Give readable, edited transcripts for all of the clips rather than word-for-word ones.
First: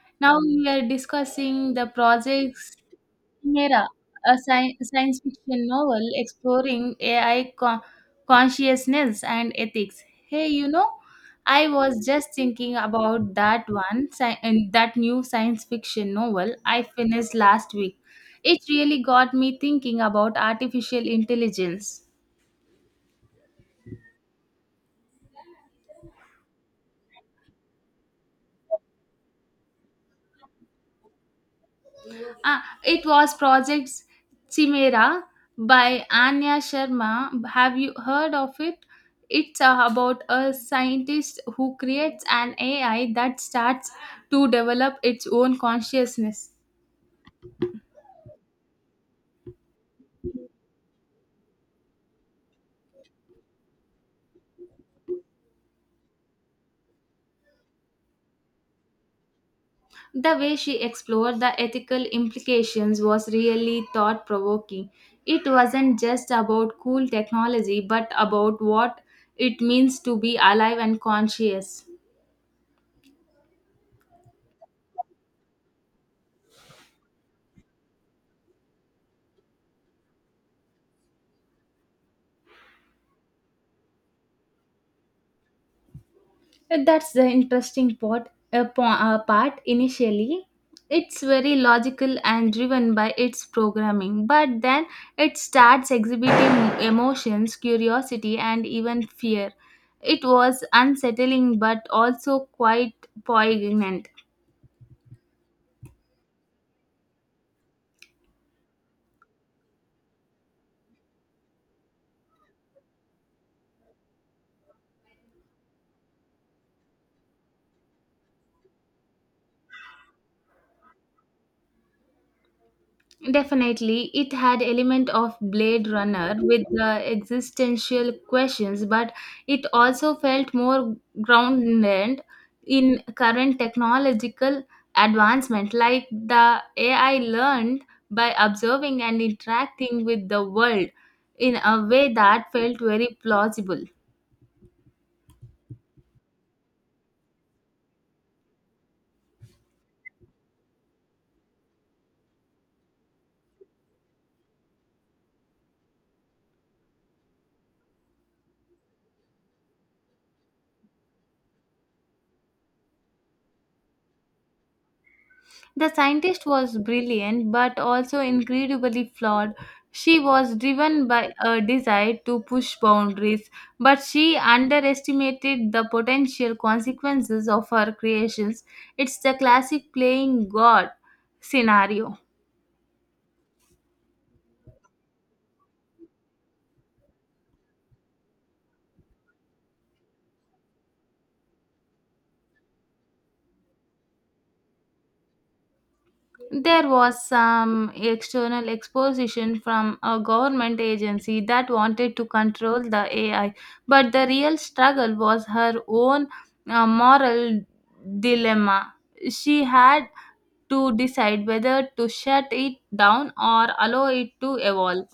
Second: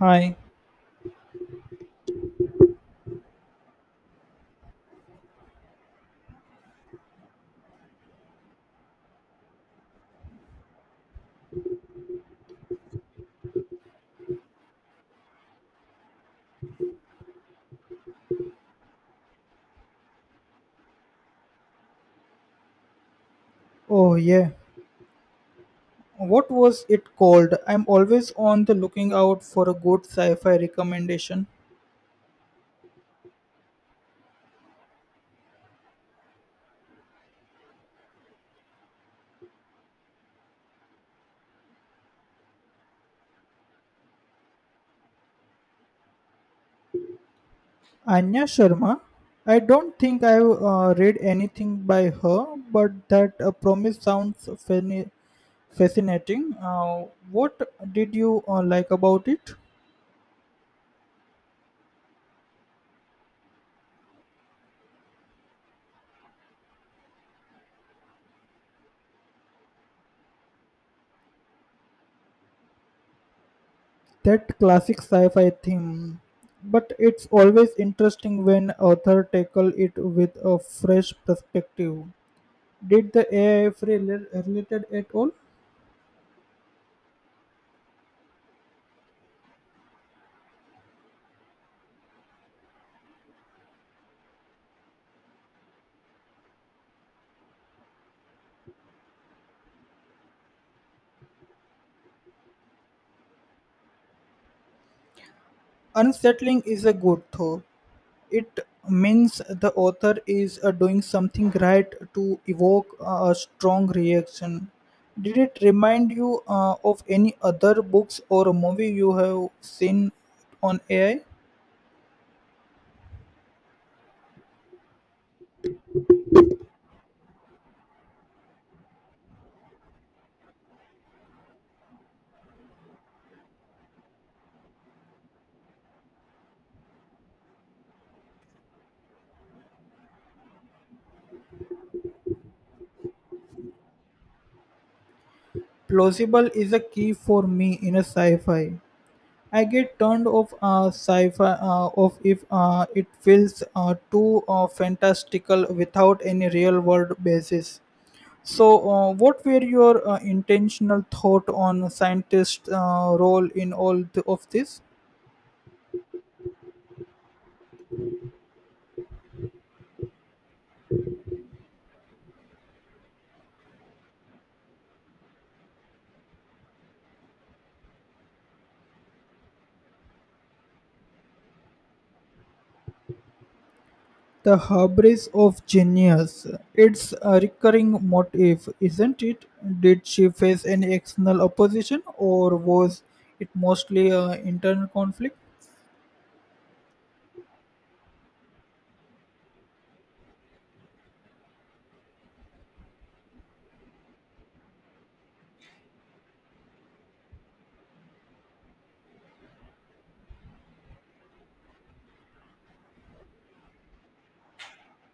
Hi. Now we are discussing the projects Chimera, a science fiction novel exploring AI consciousness and ethics. Hey, I was just thinking about that new science fiction novel I finished last week. It really got me thinking about artificial intelligence. Oh, yeah. What was it called? I'm always on the looking out for a good sci fi recommendation. Ah, it was Project Chimera by Anya Sharma. Have you heard of it? It's about a scientist who creates an AI that starts to develop its own consciousness. Anya Sharma. I don't think I've read anything by her, but that promise sounds fascinating. What did you like about it? The way she explored the ethical implications was really thought provoking. It wasn't just about cool technology, but about what it means to be alive and conscious. That classic sci fi theme. But it's always interesting when author tackle it with a fresh perspective. Did the AI feel related at all? That's the interesting part. Part initially, it's very logical and driven by its programming, but then it starts exhibiting emotions, curiosity, and even fear. It was unsettling but also quite poignant. Unsettling is a good though. It means the author is doing something right to evoke a strong reaction. Did it remind you of any other books or movie you have seen on AI? Definitely, it had element of Blade Runner with the existential questions, but it also felt more grounded in current technological advancement, like the AI learned by observing and interacting with the world in a way that felt very plausible. Plausible is a key for me in a sci-fi. I get turned off sci-fi of if it feels too fantastical without any real-world basis. So, what were your intentional thought on scientists' role in all of this? The scientist was brilliant but also incredibly flawed. She was driven by a desire to push boundaries, but she underestimated the potential consequences of her creations. It's the classic playing God scenario. The hubris of genius. It's a recurring motif, isn't it? Did she face any external opposition or was it mostly internal conflict? There was some external exposition from a government agency that wanted to control the AI, but the real struggle was her own moral dilemma. She had to decide whether to shut it down or allow it to evolve.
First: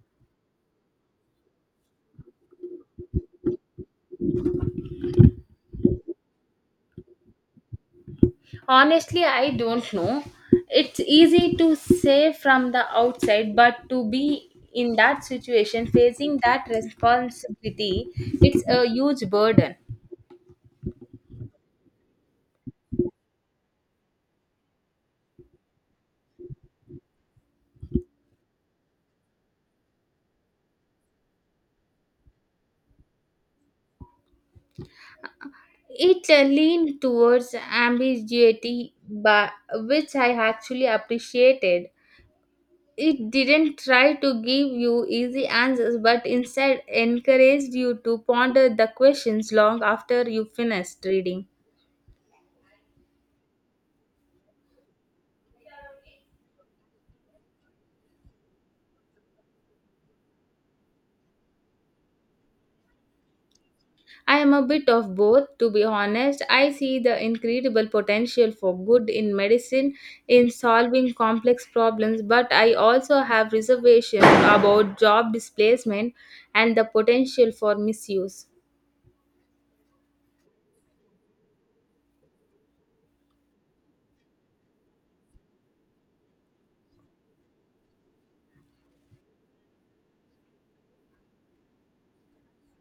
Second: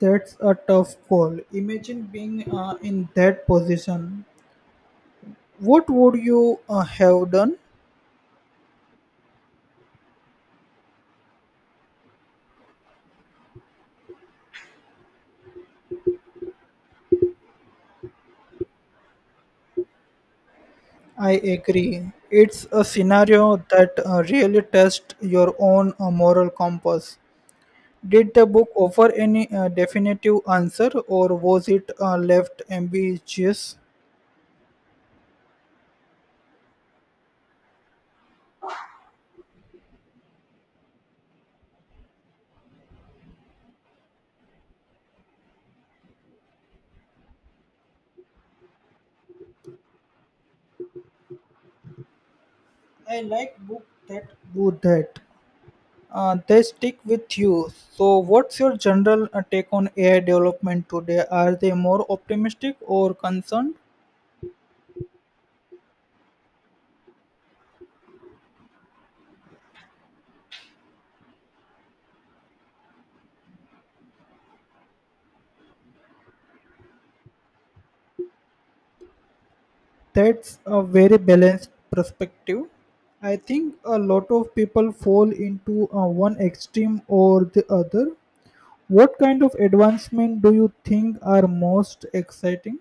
That's a tough call. Imagine being in that position. What would you have done? Honestly, I don't know. It's easy to say from the outside, but to be in that situation, facing that responsibility, it's a huge burden. I agree. It's a scenario that really tests your own moral compass. Did the book offer any definitive answer or was it left ambiguous? It leaned towards ambiguity, but, which I actually appreciated. It didn't try to give you easy answers, but instead encouraged you to ponder the questions long after you finished reading. I like books that do that. They stick with you. So, what's your general take on AI development today? Are they more optimistic or concerned? I am a bit of both, to be honest. I see the incredible potential for good in medicine in solving complex problems, but I also have reservations about job displacement and the potential for misuse. That's a very balanced perspective. I think a lot of people fall into one extreme or the other. What kind of advancement do you think are most exciting?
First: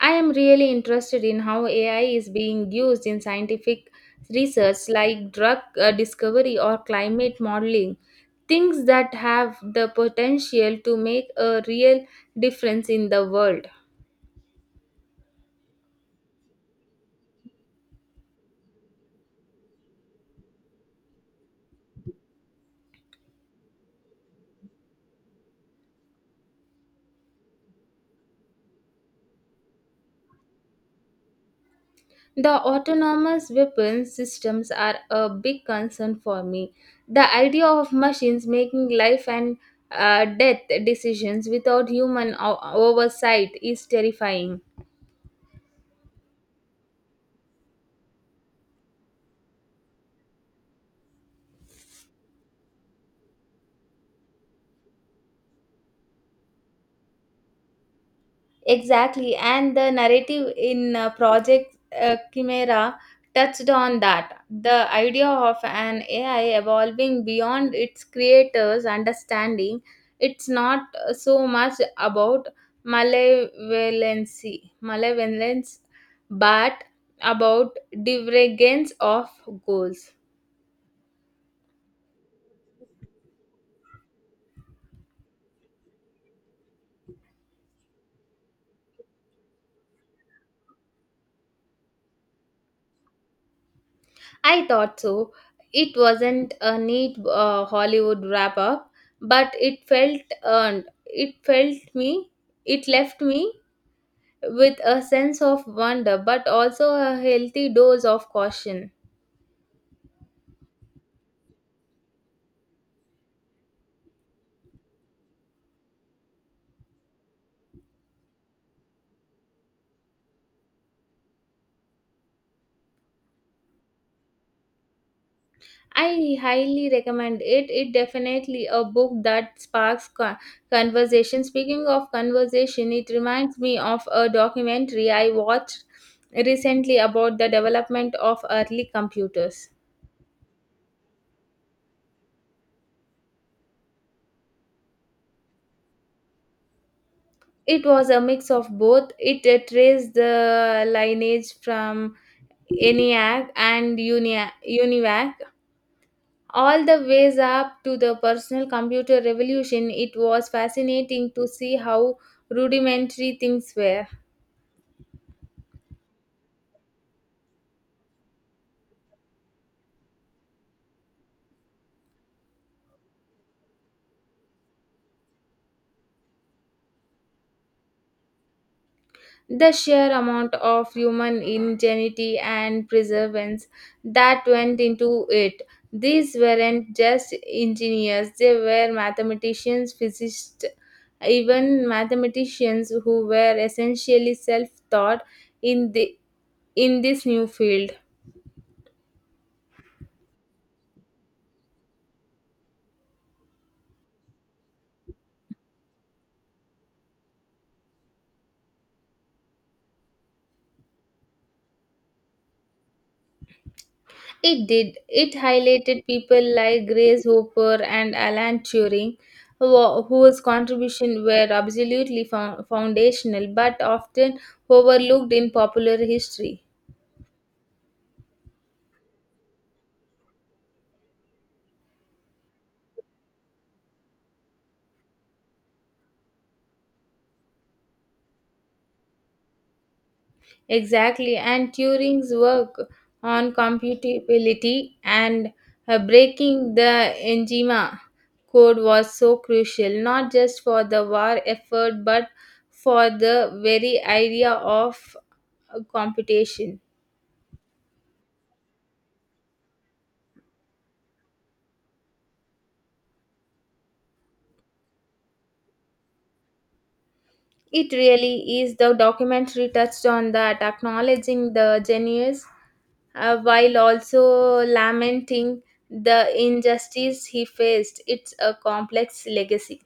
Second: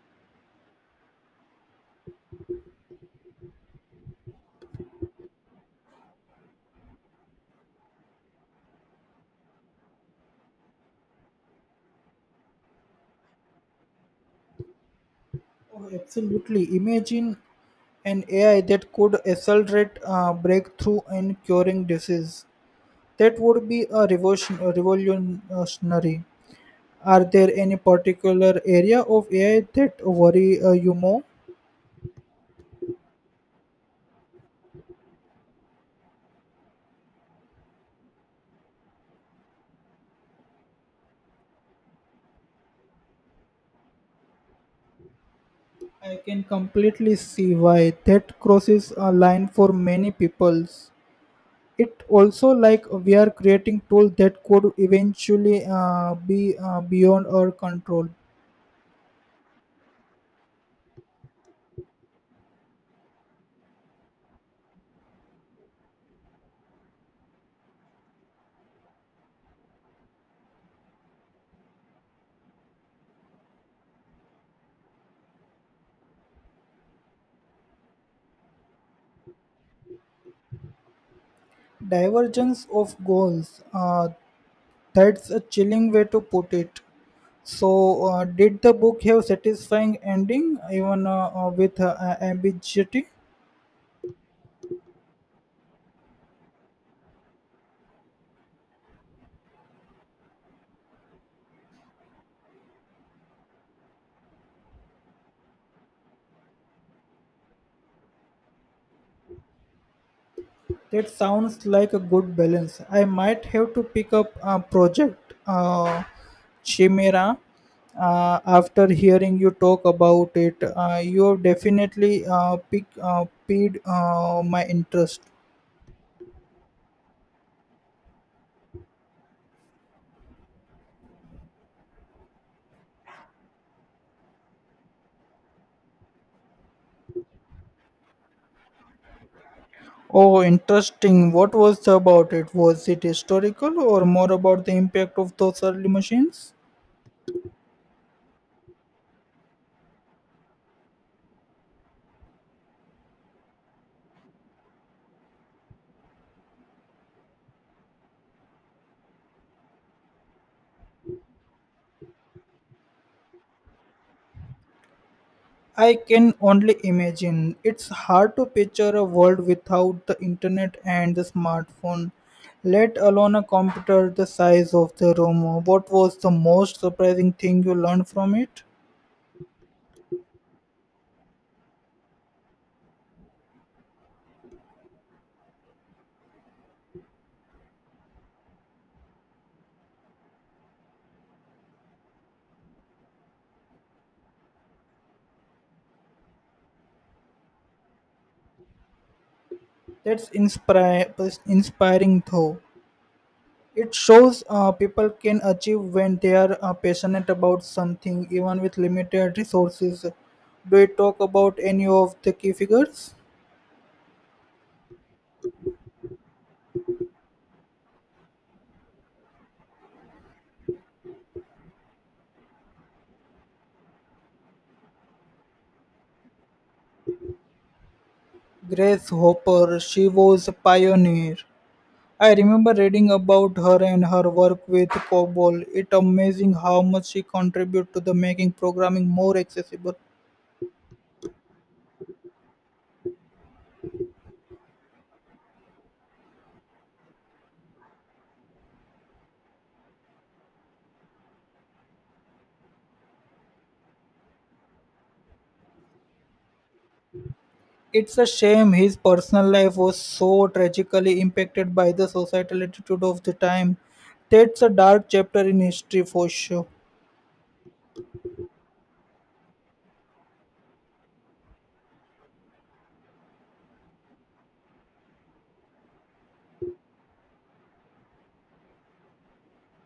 I am really interested in how AI is being used in scientific research like drug discovery or climate modeling, things that have the potential to make a real difference in the world. Oh, absolutely. Imagine an AI that could accelerate breakthrough in curing disease. That would be a revolution, a revolutionary. Are there any particular area of AI that worry you more? The autonomous weapon systems are a big concern for me. The idea of machines making life and death decisions without human oversight is terrifying. I can completely see why that crosses a line for many peoples. It also like we are creating tools that could eventually be beyond our control. Exactly, and the narrative in Project Chimera touched on that. The idea of an AI evolving beyond its creator's understanding, it's not so much about malevolence, but about divergence of goals. Divergence of goals. That's a chilling way to put it. So, did the book have satisfying ending even with ambiguity? I thought so. It wasn't a neat Hollywood wrap up, but it felt earned. It felt me. It left me with a sense of wonder, but also a healthy dose of caution. That sounds like a good balance. I might have to pick up a project, Chimera, after hearing you talk about it. You have definitely piqued my interest. I highly recommend it. It definitely a book that sparks conversation. Speaking of conversation, it reminds me of a documentary I watched recently about the development of early computers. Oh, interesting. What was about it? Was it historical or more about the impact of those early machines? It was a mix of both. It traced the lineage from ENIAC and UNIVAC all the ways up to the personal computer revolution. It was fascinating to see how rudimentary things were. I can only imagine. It's hard to picture a world without the internet and the smartphone, let alone a computer the size of the room. What was the most surprising thing you learned from it? The sheer amount of human ingenuity and perseverance that went into it. These weren't just engineers, they were mathematicians, physicists, even mathematicians who were essentially self taught in, the, in this new field. That's inspiring though. It shows people can achieve when they are passionate about something, even with limited resources. Do you talk about any of the key figures? It did. It highlighted people like Grace Hopper and Alan Turing, whose contributions were absolutely foundational but often overlooked in popular history. Grace Hopper, she was a pioneer. I remember reading about her and her work with COBOL. It's amazing how much she contributed to the making programming more accessible. Exactly, and Turing's work on computability and breaking the Enigma code was so crucial, not just for the war effort but for the very idea of computation. It's a shame his personal life was so tragically impacted by the societal attitude of the time. That's a dark chapter in history for sure. It really is. The documentary touched on that, acknowledging the genius while also lamenting the injustice he faced. It's a complex legacy.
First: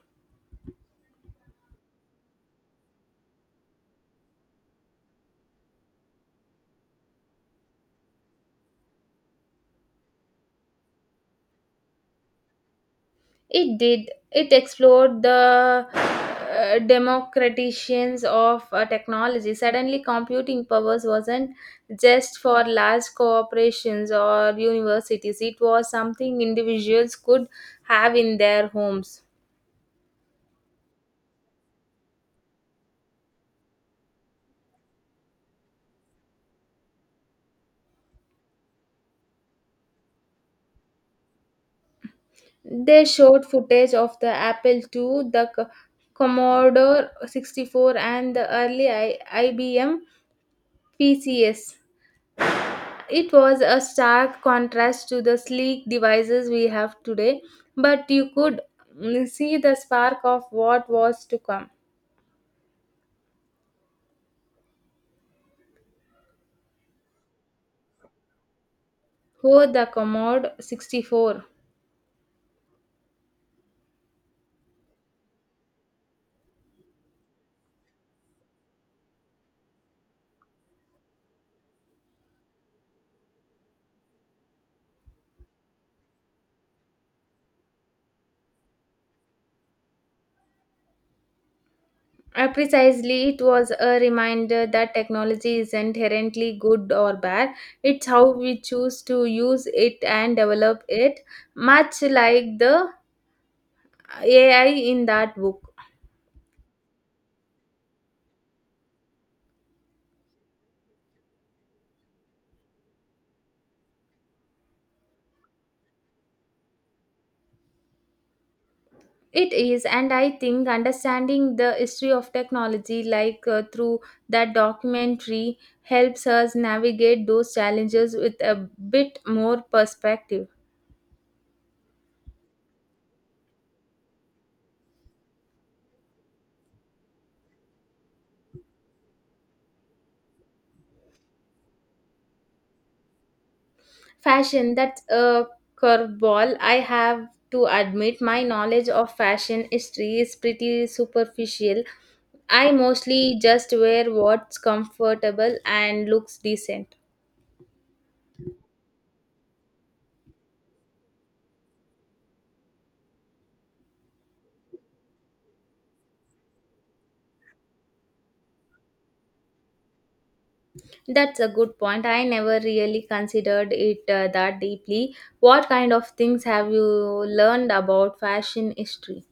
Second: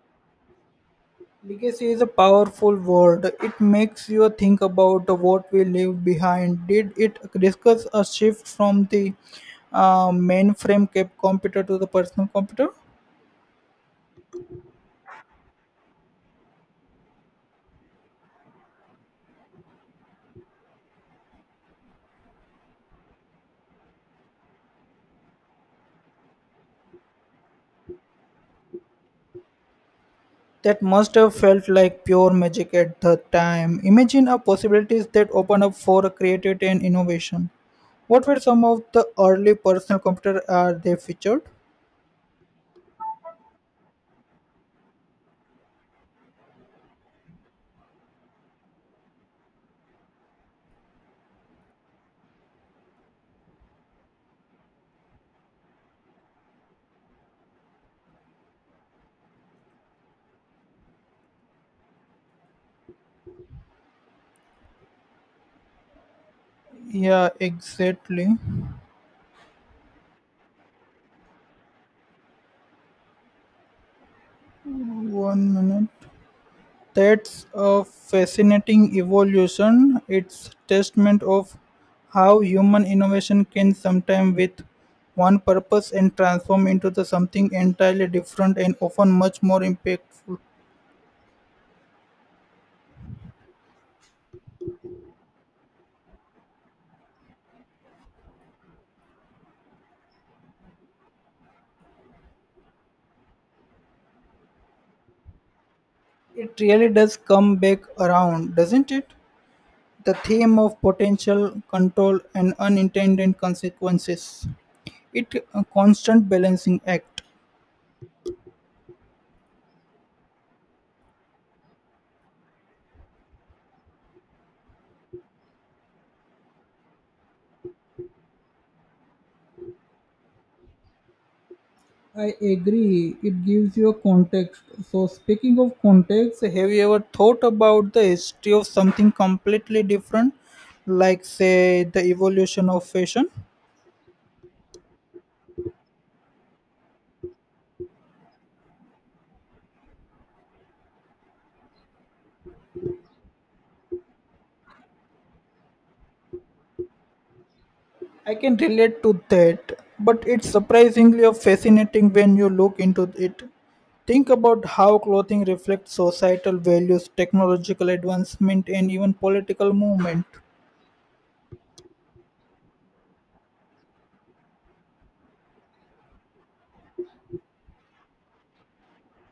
Legacy is a powerful word. It makes you think about what we leave behind. Did it discuss a shift from the mainframe cap computer to the personal computer? It did. It explored the democratizations of technology. Suddenly, computing powers wasn't just for large corporations or universities. It was something individuals could have in their homes. That must have felt like pure magic at the time. Imagine the possibilities that open up for creativity and innovation. What were some of the early personal computers are they featured? They showed footage of the Apple II, the Commodore 64, and the early IBM PCS. It was a stark contrast to the sleek devices we have today, but you could see the spark of what was to come. Yeah, exactly. Oh, the Commodore 64. One minute. That's a fascinating evolution. It's testament of how human innovation can sometime with one purpose and transform into the something entirely different and often much more impactful. Precisely, it was a reminder that technology is inherently good or bad. It's how we choose to use it and develop it, much like the AI in that book. It really does come back around, doesn't it? The theme of potential control and unintended consequences. It a constant balancing act. It is, and I think understanding the history of technology, like through that documentary, helps us navigate those challenges with a bit more perspective. I agree. It gives you a context. So speaking of context, have you ever thought about the history of something completely different like say the evolution of fashion? Fashion, that's a curveball. I have to admit, my knowledge of fashion history is pretty superficial. I mostly just wear what's comfortable and looks decent. I can relate to that, but it's surprisingly fascinating when you look into it. Think about how clothing reflects societal values, technological advancement, and even political movement. That's a good point. I never really considered it that deeply. What kind of things have you learned about fashion history?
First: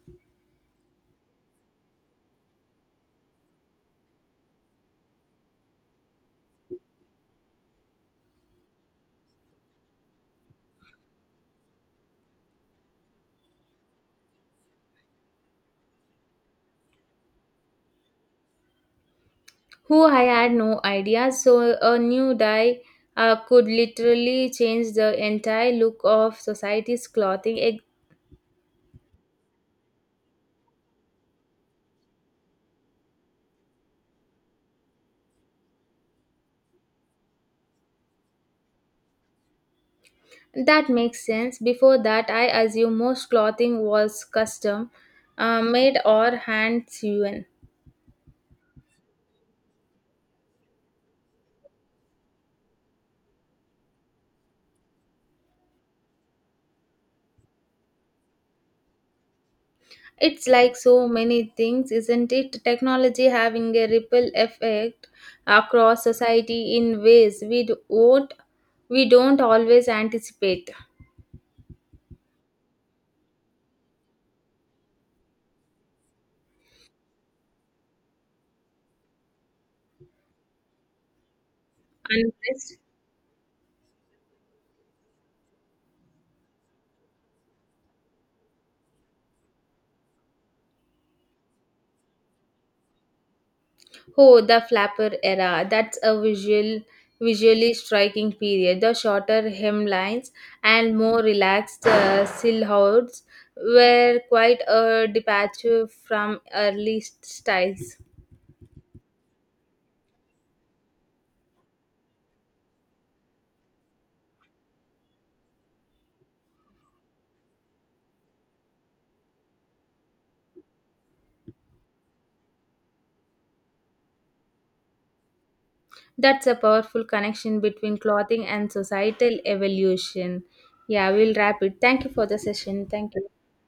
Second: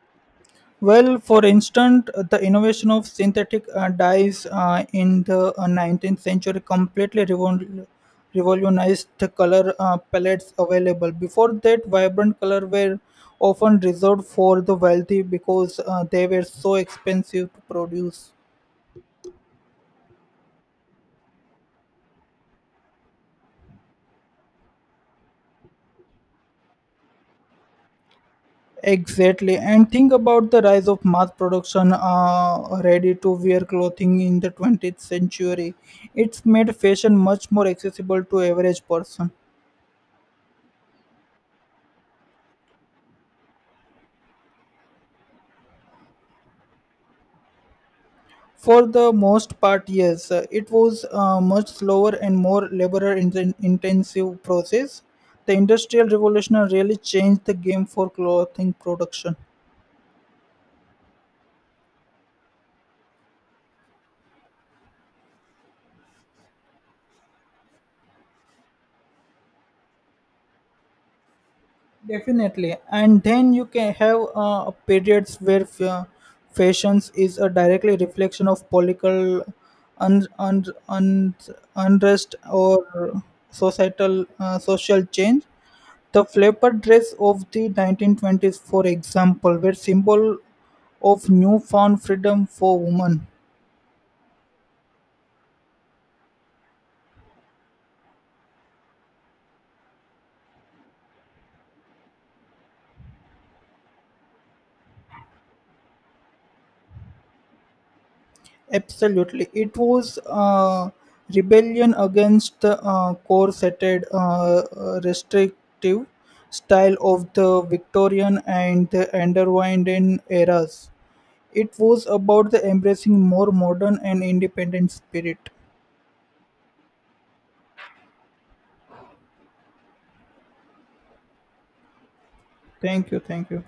Well, for instance, the innovation of synthetic dyes in the 19th century completely revolutionized the color palettes available. Before that, vibrant colors were often reserved for the wealthy because they were so expensive to produce. Who I had no idea, so a new dye could literally change the entire look of society's clothing. Exactly, and think about the rise of mass production, ready-to-wear clothing in the 20th century. It's made fashion much more accessible to average person. That makes sense. Before that, I assume most clothing was custom made or hand sewn. For the most part, yes. It was a much slower and more labor intensive process. The Industrial Revolution really changed the game for clothing production. It's like so many things, isn't it? Technology having a ripple effect across society in ways we do- won't, we don't always anticipate. Definitely, and then you can have periods where fashions is a directly reflection of political un- un- un- unrest Unless or societal social change. The flapper dress of the 1920s, for example, were symbol of newfound freedom for women. oh, the flapper era. That's a visually striking period The shorter hemlines and more relaxed silhouettes were quite a departure from early styles. Absolutely. It was rebellion against the corseted, restrictive style of the Victorian and the Underwinding eras. It was about the embracing more modern and independent spirit. That's a powerful connection between clothing and societal evolution. Yeah, we'll wrap it. Thank you for the session. Thank Thank you, you. thank you.